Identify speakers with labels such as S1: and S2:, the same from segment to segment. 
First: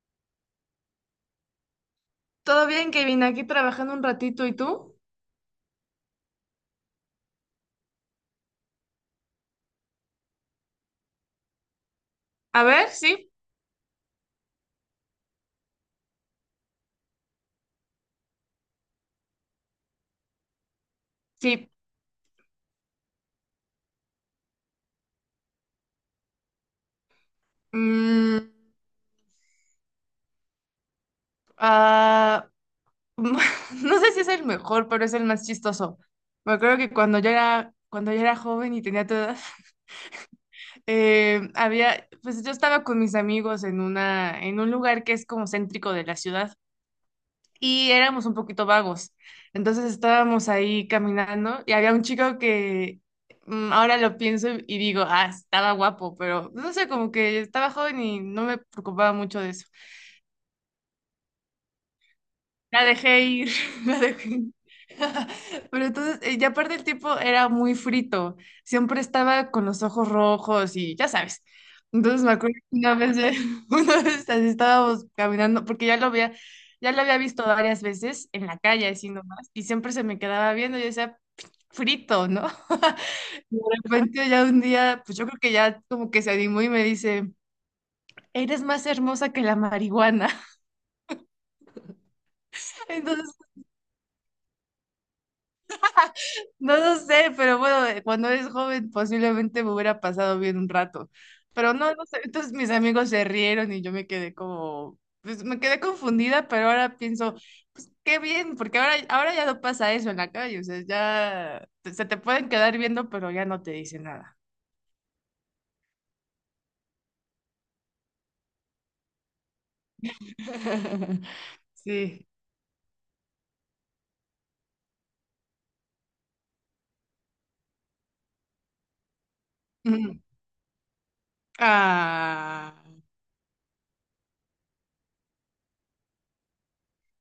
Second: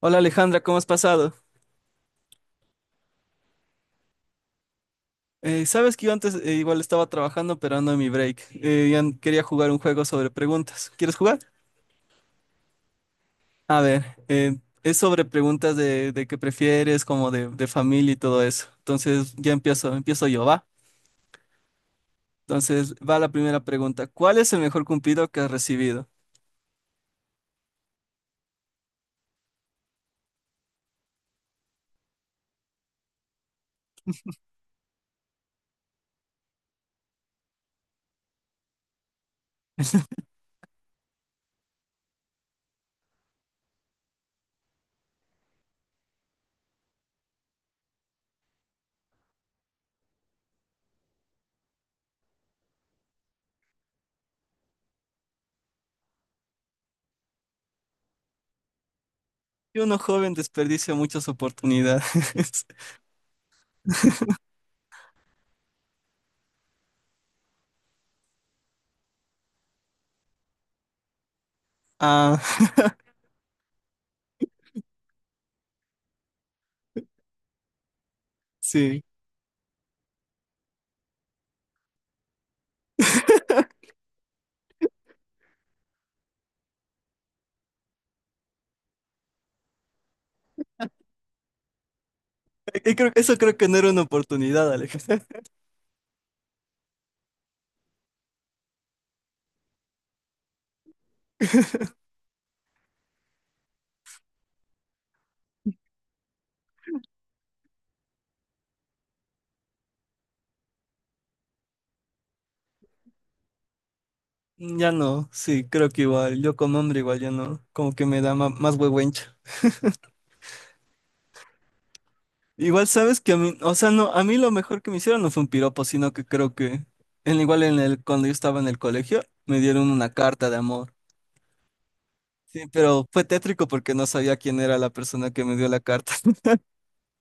S1: Hola Alejandra, ¿cómo has pasado?
S2: Todo bien, Kevin, aquí trabajando un ratito. ¿Y tú?
S1: Sabes que yo antes igual estaba trabajando, pero ando en mi break. Ya quería jugar un juego sobre preguntas. ¿Quieres jugar?
S2: A ver, sí,
S1: A ver, es sobre preguntas de, qué prefieres, como de, familia y todo eso. Entonces ya empiezo, empiezo yo, ¿va?
S2: sí.
S1: Entonces va la primera pregunta. ¿Cuál es el mejor cumplido que has recibido?
S2: Mm, ah, no sé si es el mejor, pero es el más chistoso. Me acuerdo que cuando yo era joven y tenía tu edad, había, pues yo estaba con mis amigos en un lugar que es como céntrico de la ciudad. Y éramos un poquito vagos. Entonces estábamos ahí caminando y había un chico que ahora lo pienso y digo, ah, estaba guapo, pero no sé, como que estaba joven y no me preocupaba mucho de eso.
S1: Y uno joven desperdicia muchas oportunidades.
S2: La dejé ir, la dejé ir. Pero entonces, ya aparte el tiempo era muy frito, siempre estaba con los ojos rojos y ya sabes. Entonces me
S1: Ah,
S2: acuerdo que una vez, una vez así estábamos caminando, porque ya lo había visto varias veces en la calle,
S1: sí.
S2: así nomás, y siempre se me quedaba viendo y yo decía, frito, ¿no? Y de repente ya un día, pues yo creo que ya como que se animó y me dice, eres más hermosa que la marihuana.
S1: Y eso
S2: Entonces
S1: creo que no era una oportunidad, Alejandra.
S2: no lo sé, pero bueno, cuando eres joven posiblemente me hubiera pasado bien un rato, pero no, no sé, entonces mis amigos se rieron y yo me quedé como, pues me quedé confundida, pero ahora pienso, pues qué bien, porque ahora ya no pasa eso en la calle, o sea, ya te- se te pueden quedar viendo, pero ya no te dicen nada.
S1: Mm, ya no, sí, creo que igual, yo como hombre igual ya no, como que me da más huehuencha.
S2: Sí.
S1: Igual sabes que a mí, o sea, no, a mí lo mejor que me hicieron no fue un piropo, sino que creo que, igual cuando yo estaba en el colegio, me dieron una
S2: Ujú.
S1: carta de amor. Sí,
S2: Ah,
S1: pero fue tétrico porque no sabía quién era la persona que me dio la carta.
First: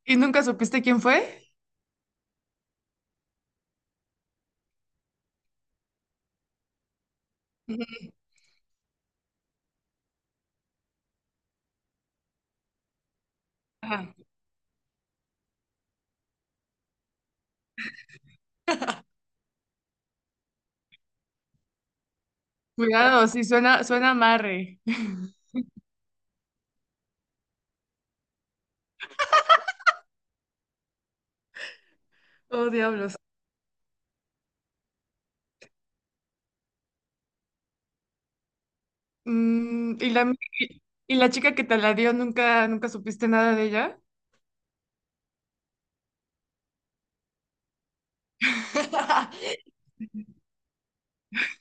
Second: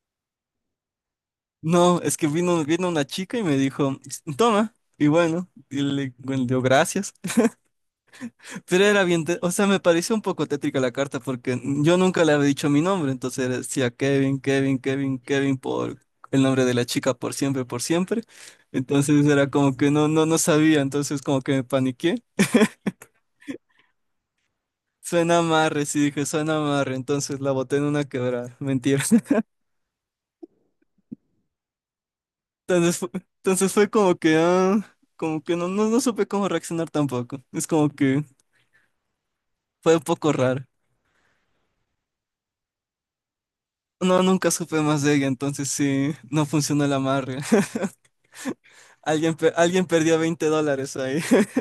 S2: ¿y nunca supiste quién fue?
S1: No, es que vino una chica y me dijo, toma, y bueno, bueno, dio gracias.
S2: Ujú.
S1: Pero era bien, o sea, me pareció un poco tétrica la carta porque yo nunca le había dicho mi nombre, entonces decía
S2: Ah,
S1: Kevin, Kevin, Kevin, Kevin por el nombre de la chica por siempre, por siempre. Entonces era como que no, no, no sabía, entonces como que me paniqué.
S2: cuidado, sí, suena amarre.
S1: Suena amarre, sí dije, suena amarre, entonces la boté en una quebrada, mentira.
S2: Oh,
S1: Entonces fue,
S2: diablos.
S1: entonces fue como que, ah, como que no, no, no supe cómo reaccionar tampoco. Es como que fue
S2: Mm,
S1: un poco raro.
S2: ¿y la chica que te la dio, nunca supiste nada de ella?
S1: No, nunca supe más de ella, entonces sí, no funcionó el amarre. Alguien, pe- alguien perdió $20 ahí.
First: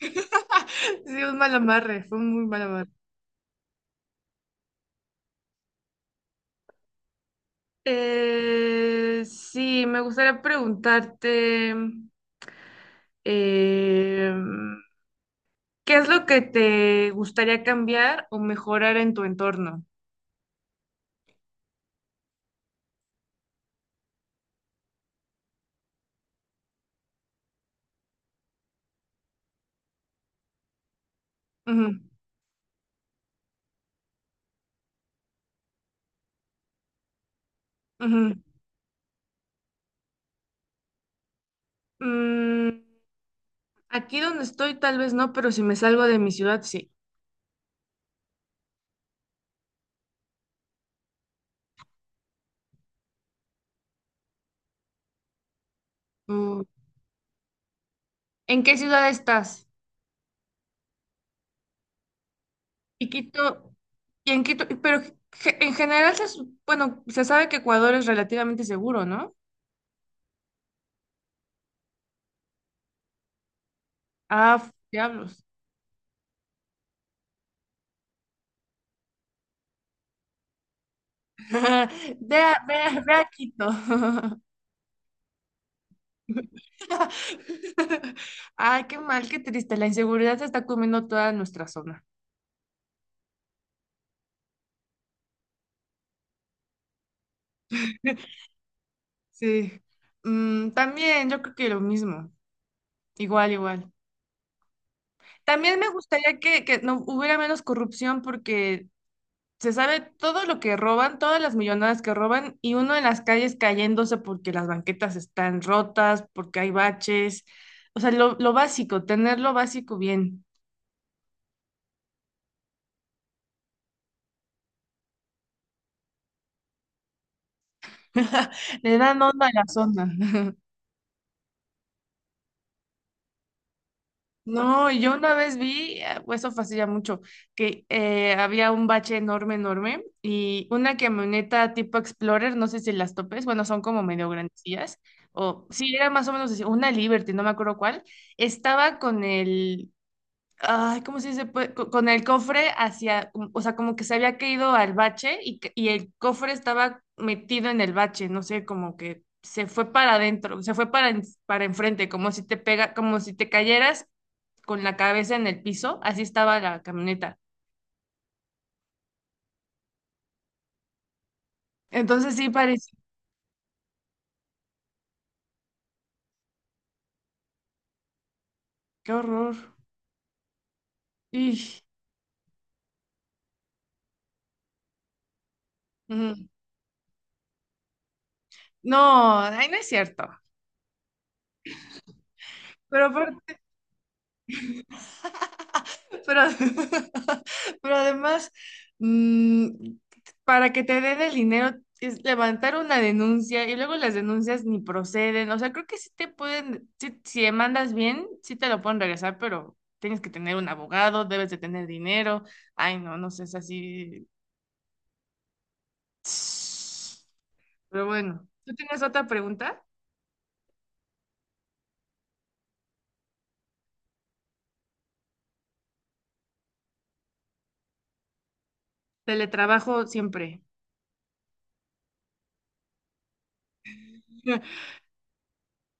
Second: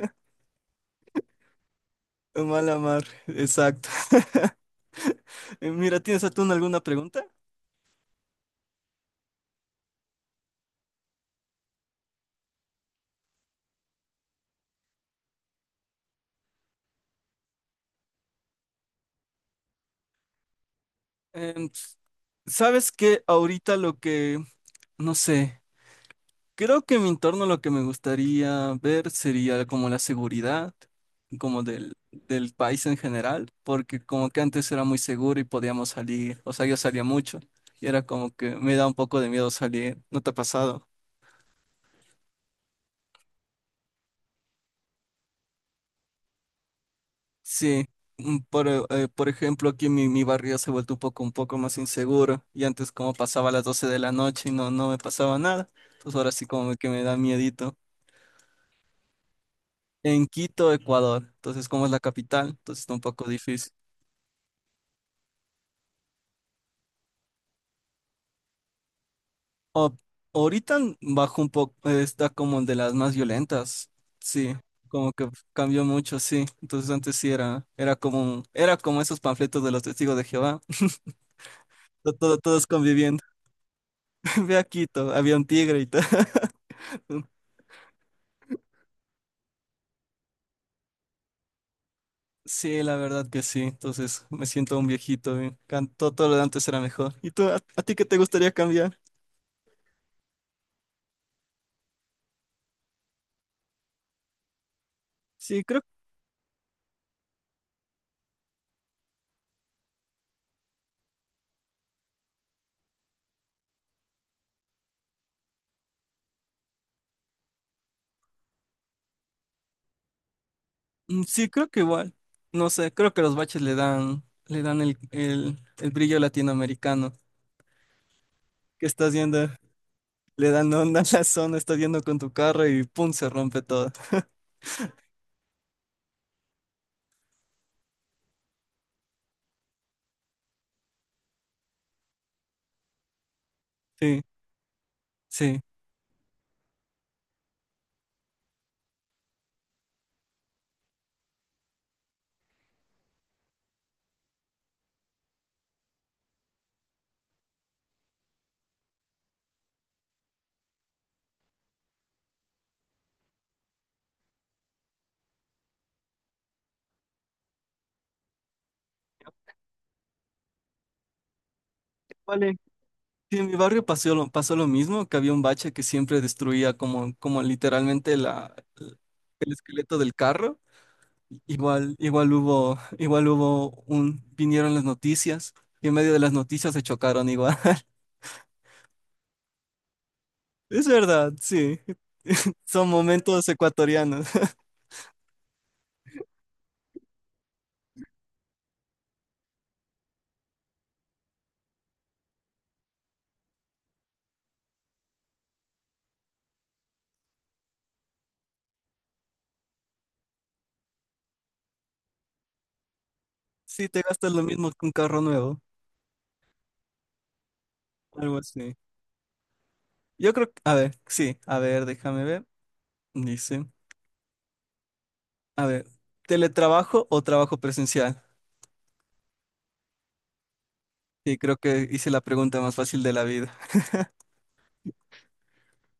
S2: Sí, un mal amarre, fue un muy mal
S1: Mala
S2: amarre.
S1: mar, exacto. Mira, ¿tienes a tú alguna pregunta?
S2: Sí, me gustaría preguntarte, eh, ¿qué es lo que te gustaría cambiar o mejorar en tu entorno?
S1: Em, ¿sabes qué? Ahorita lo que, no sé, creo que en mi entorno lo que me gustaría ver sería como la seguridad, como
S2: Ujú,
S1: del país en general, porque como que antes era muy seguro y podíamos salir, o sea, yo salía mucho y era como
S2: ujú.
S1: que me da un poco de miedo salir, ¿no te ha pasado?
S2: Mm, aquí donde estoy, tal vez no, pero si me salgo de mi ciudad, sí.
S1: Sí, por ejemplo, aquí mi barrio se ha vuelto un poco más inseguro y antes como pasaba a las 12 de la noche y no, no me pasaba nada, pues ahora sí
S2: Mm,
S1: como que me da miedito.
S2: ¿en qué ciudad estás?
S1: En Quito, Ecuador, entonces como es la capital, entonces está un
S2: Y
S1: poco difícil.
S2: Quito, y en Quito, pero ge- en general se, su- bueno, se sabe que Ecuador es relativamente seguro, ¿no?
S1: O- ahorita bajo un poco, está como de las más violentas, sí,
S2: Ah, f-
S1: como que
S2: diablos.
S1: cambió mucho, sí. Entonces antes sí era, era como, era como esos panfletos de los testigos de Jehová, to- todo- todos
S2: Ve a- ve
S1: conviviendo.
S2: a Quito.
S1: Ve a Quito, había un tigre y todo.
S2: Ay, qué mal, qué triste. La inseguridad se está comiendo toda nuestra zona.
S1: Sí, la verdad que sí. Entonces me siento un viejito. Cantó todo todo lo de antes era mejor. ¿Y tú, a ti qué te gustaría cambiar?
S2: Sí. Mm, también yo creo que lo mismo. Igual, igual.
S1: Sí,
S2: También
S1: creo,
S2: me gustaría que no hubiera menos corrupción, porque se sabe todo lo que roban, todas las millonadas que roban y uno en las calles cayéndose porque las banquetas están rotas, porque hay baches. O sea, lo básico, tener lo básico bien.
S1: sí, creo que igual. No sé, creo que los baches le dan el brillo latinoamericano. Que
S2: Le
S1: estás
S2: dan onda
S1: yendo,
S2: a la zona.
S1: le dan onda a la zona, estás yendo con tu carro y pum, se rompe todo.
S2: No, y yo una vez vi, pues eso fue hace ya mucho, que había un bache enorme, enorme y una camioneta tipo Explorer, no sé si las topes, bueno, son como
S1: Sí,
S2: medio grandecillas,
S1: sí.
S2: o sí, era más o menos así, una Liberty, no me acuerdo cuál, estaba con el, ay, ¿cómo se dice? Pues, co- con el cofre hacia, o sea, como que se había caído al bache y, que- y el cofre estaba metido en el bache, no sé, como que se fue para adentro, se fue para, en- para enfrente, como si te pega, como si te cayeras con la cabeza en el piso, así estaba la camioneta. Entonces sí
S1: Vale.
S2: parece,
S1: Sí, en mi barrio pasó lo mismo, que había un bache que siempre destruía como literalmente la,
S2: qué
S1: el
S2: horror.
S1: esqueleto del carro.
S2: Y,
S1: Igual hubo, vinieron las noticias y en medio de las noticias se chocaron igual.
S2: no, ay, no es cierto.
S1: Es verdad, sí. Son
S2: Pero
S1: momentos ecuatorianos.
S2: Pero, pero además, mm, para que te den el dinero es levantar una denuncia y luego las denuncias ni proceden. O sea, creo que sí te pueden, sí- si demandas bien, sí te lo pueden regresar, pero tienes que tener un abogado, debes de tener dinero. Ay, no, no sé, es
S1: Sí, te
S2: así.
S1: gastas lo mismo que un carro nuevo,
S2: Pero
S1: algo
S2: bueno, ¿tú
S1: así.
S2: tienes otra pregunta?
S1: Yo creo que, a ver, sí, a ver, déjame ver. Dice, a ver, ¿teletrabajo o trabajo presencial?
S2: Teletrabajo siempre.
S1: Sí, creo que hice la pregunta más fácil de la vida.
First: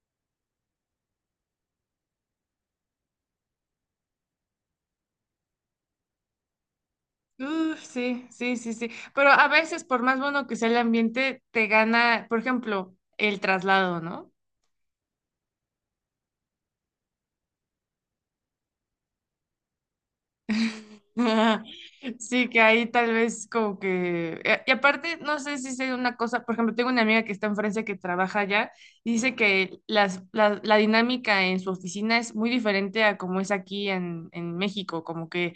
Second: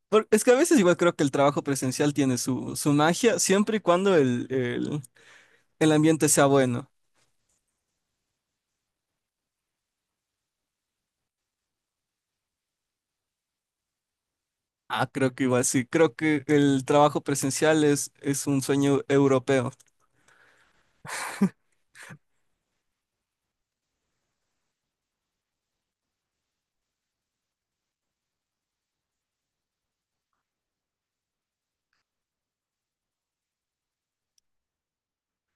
S1: Es que a veces igual creo que el trabajo presencial tiene su magia, siempre y cuando el ambiente sea bueno.
S2: Uf, sí, sí, sí, sí. Pero a veces, por más bueno que sea el ambiente, te gana, por ejemplo, el traslado, ¿no?
S1: Ah, creo que igual sí. Creo que el trabajo presencial es un sueño europeo.
S2: Sí, que ahí tal vez como que... Y y aparte, no sé si sea una cosa, por ejemplo, tengo una amiga que está en Francia que trabaja allá y dice que la dinámica en su oficina es muy diferente a como es aquí en México,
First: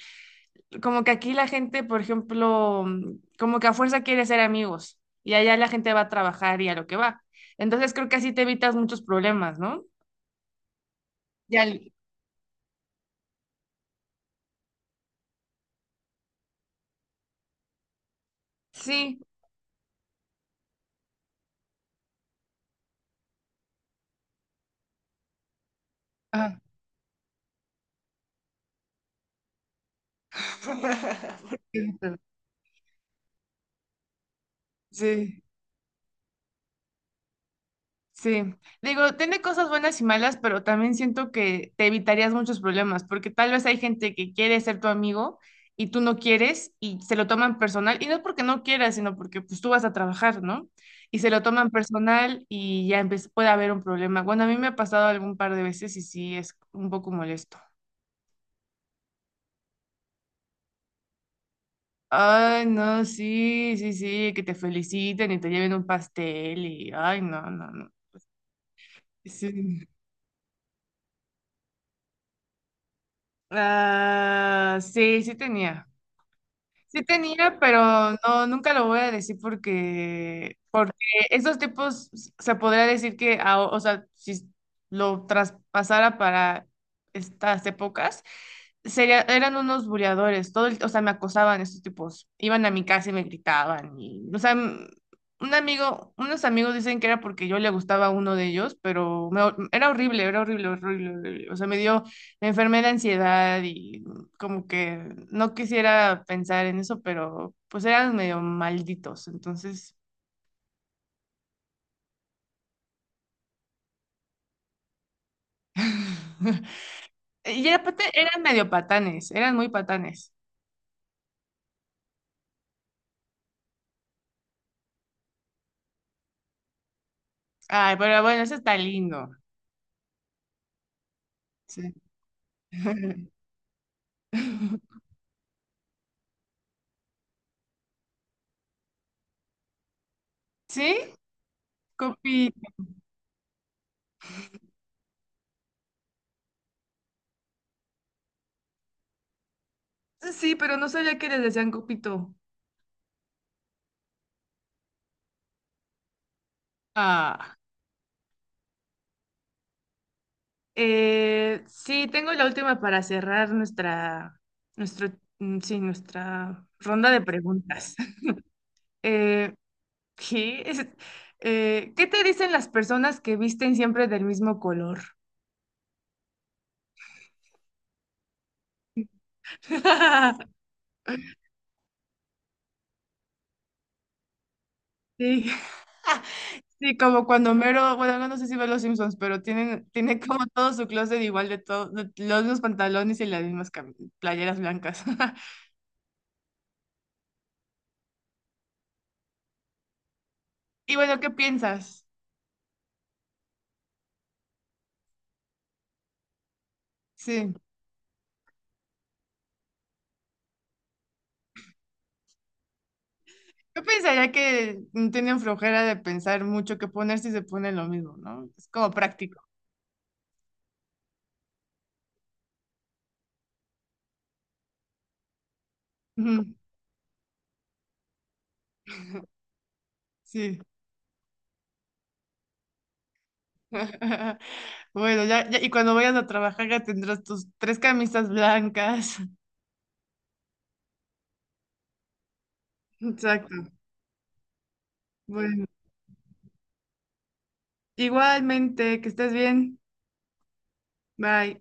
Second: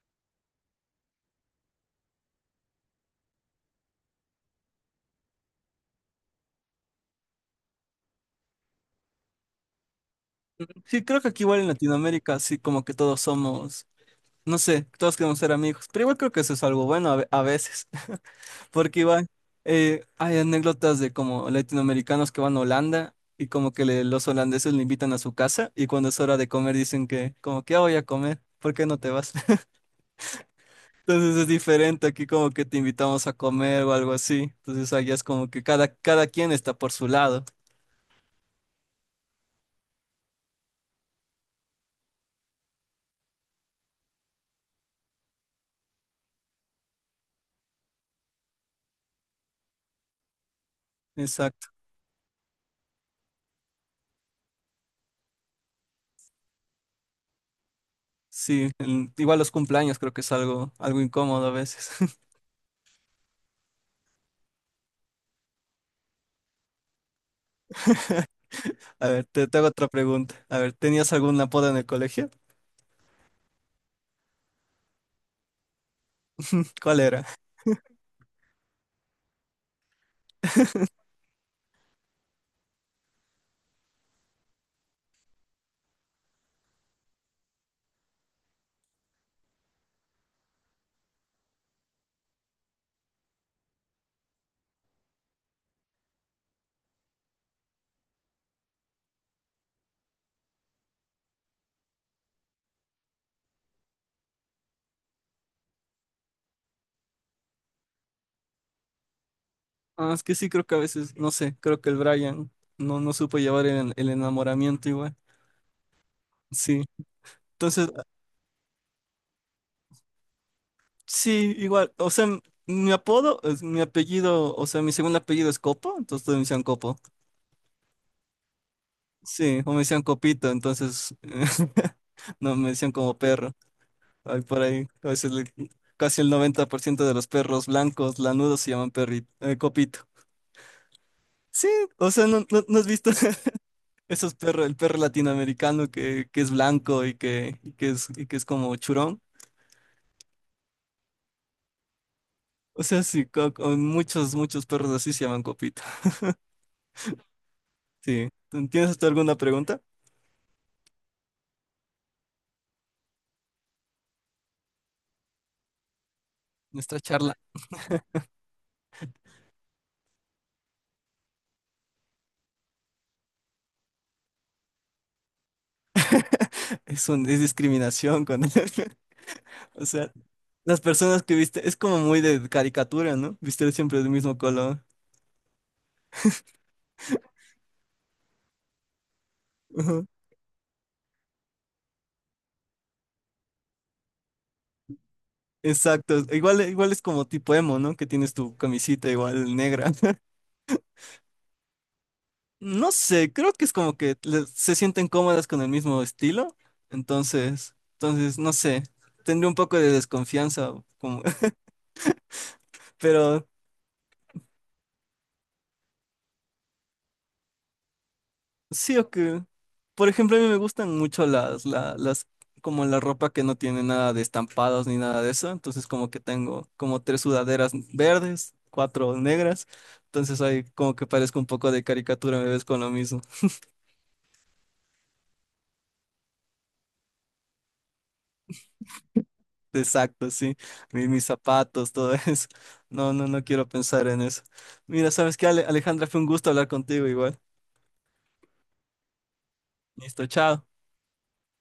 S2: como que aquí la gente, por ejemplo, como que a fuerza quiere ser amigos y allá la gente va a trabajar y a lo que va. Entonces creo que así te evitas muchos problemas, ¿no?
S1: Sí, creo que aquí igual
S2: Ya,
S1: en
S2: el-
S1: Latinoamérica, sí, como que todos somos, no sé, todos queremos ser amigos, pero igual creo que eso es algo bueno a veces, porque
S2: sí,
S1: igual hay anécdotas de como latinoamericanos que van a Holanda y como que los holandeses le invitan a su casa y cuando es hora de
S2: ajá,
S1: comer dicen que como que "Ah, voy a comer, ¿por qué no te vas?" Entonces es
S2: sí,
S1: diferente, aquí como que te invitamos a comer o algo así. Entonces allá es
S2: sí.
S1: como que cada quien está por su lado.
S2: Sí, digo, tiene cosas buenas y malas, pero también siento que te evitarías muchos problemas, porque tal vez hay gente que quiere ser tu amigo y tú no quieres y se lo toman personal, y no es porque no quieras, sino porque pues tú vas a trabajar, ¿no? Y se lo
S1: Exacto,
S2: toman personal y ya empe- puede haber un problema. Bueno, a mí me ha pasado algún par de veces y sí, es un poco molesto.
S1: sí. Igual los cumpleaños creo que es algo incómodo a veces.
S2: Ay, no, sí, sí, sí, que te feliciten y te lleven un pastel y, ay, no, no, no.
S1: A ver, te hago
S2: Sí.
S1: otra pregunta. A ver, ¿tenías algún apodo en el colegio?
S2: Ah, sí, sí tenía.
S1: ¿Cuál
S2: Sí
S1: era?
S2: tenía, pero no, nunca lo voy a decir, porque porque esos tipos se podría decir que, a- o sea, si lo traspasara para estas épocas, sería, eran unos buleadores, todo el- o sea, me acosaban estos tipos, iban a mi casa y me gritaban, y, o sea, m- un amigo, unos amigos dicen que era porque yo le gustaba a uno de ellos, pero me- era horrible, horrible, horrible, o sea, me dio, me enfermé de ansiedad como que no quisiera pensar en eso, pero pues eran medio malditos, entonces...
S1: Ah, es que sí, creo que a veces, no sé, creo que el Brian no, no supo llevar el enamoramiento igual. Sí.
S2: Y
S1: Entonces,
S2: aparte eran medio patanes, eran muy patanes.
S1: sí, igual. O sea, mi apodo, mi apellido, o sea, mi segundo apellido es Copo, entonces todos me decían Copo.
S2: Ay, pero bueno, eso está lindo.
S1: Sí, o me decían Copito, entonces
S2: Sí.
S1: no me decían como perro. Hay por ahí, a veces casi el 90% de los perros blancos lanudos se llaman copito.
S2: ¿Sí?
S1: Sí, o sea, ¿no,
S2: Copi.
S1: no, no has visto esos perros, el perro latinoamericano que es blanco y que es como churón?
S2: Sí, pero no sabía que les decían copito.
S1: O sea, sí, muchos perros así se llaman copito.
S2: Ah.
S1: Sí. ¿Tienes tú alguna pregunta?
S2: Sí, tengo la última para cerrar nuestra, nuestro, sí, nuestra
S1: Nuestra
S2: ronda de
S1: charla
S2: preguntas. Eh, ¿qué? Es- ¿qué te dicen las personas que visten siempre del mismo color?
S1: es discriminación con él. O sea, las personas que viste, es como muy de caricatura, ¿no? Viste siempre del mismo color.
S2: Sí, sí, como cuando Homero, bueno, no sé si ve los Simpsons, pero tienen, tiene como todo su closet igual de todo, de los mismos pantalones y las mismas cam- playeras blancas.
S1: Exacto, igual, igual es como tipo emo, ¿no? Que tienes tu camisita igual negra.
S2: Y bueno, ¿qué piensas?
S1: No sé, creo que es como que se sienten cómodas con el mismo estilo,
S2: Sí.
S1: entonces, no sé, tendría un poco de desconfianza, como, pero
S2: Yo pensaría que tienen flojera de pensar mucho qué poner si se ponen lo mismo, ¿no? Es como
S1: sí o
S2: práctico.
S1: que, por ejemplo, a mí me gustan mucho como la ropa que no tiene nada de estampados ni nada de eso, entonces como que
S2: Ujú,
S1: tengo como tres sudaderas verdes, cuatro negras, entonces
S2: sí.
S1: ahí como que parezco un poco de caricatura, me ves con lo mismo.
S2: Bueno, ya, ya- y cuando vayas a trabajar ya tendrás tus tres camisas blancas.
S1: Exacto, sí. Mis zapatos, todo eso. No, no, no quiero
S2: Exacto.
S1: pensar en eso. Mira, ¿sabes qué,
S2: Bueno,
S1: Alejandra? Fue un gusto hablar contigo igual.
S2: igualmente, que estés bien.
S1: Listo, chao.
S2: Bye.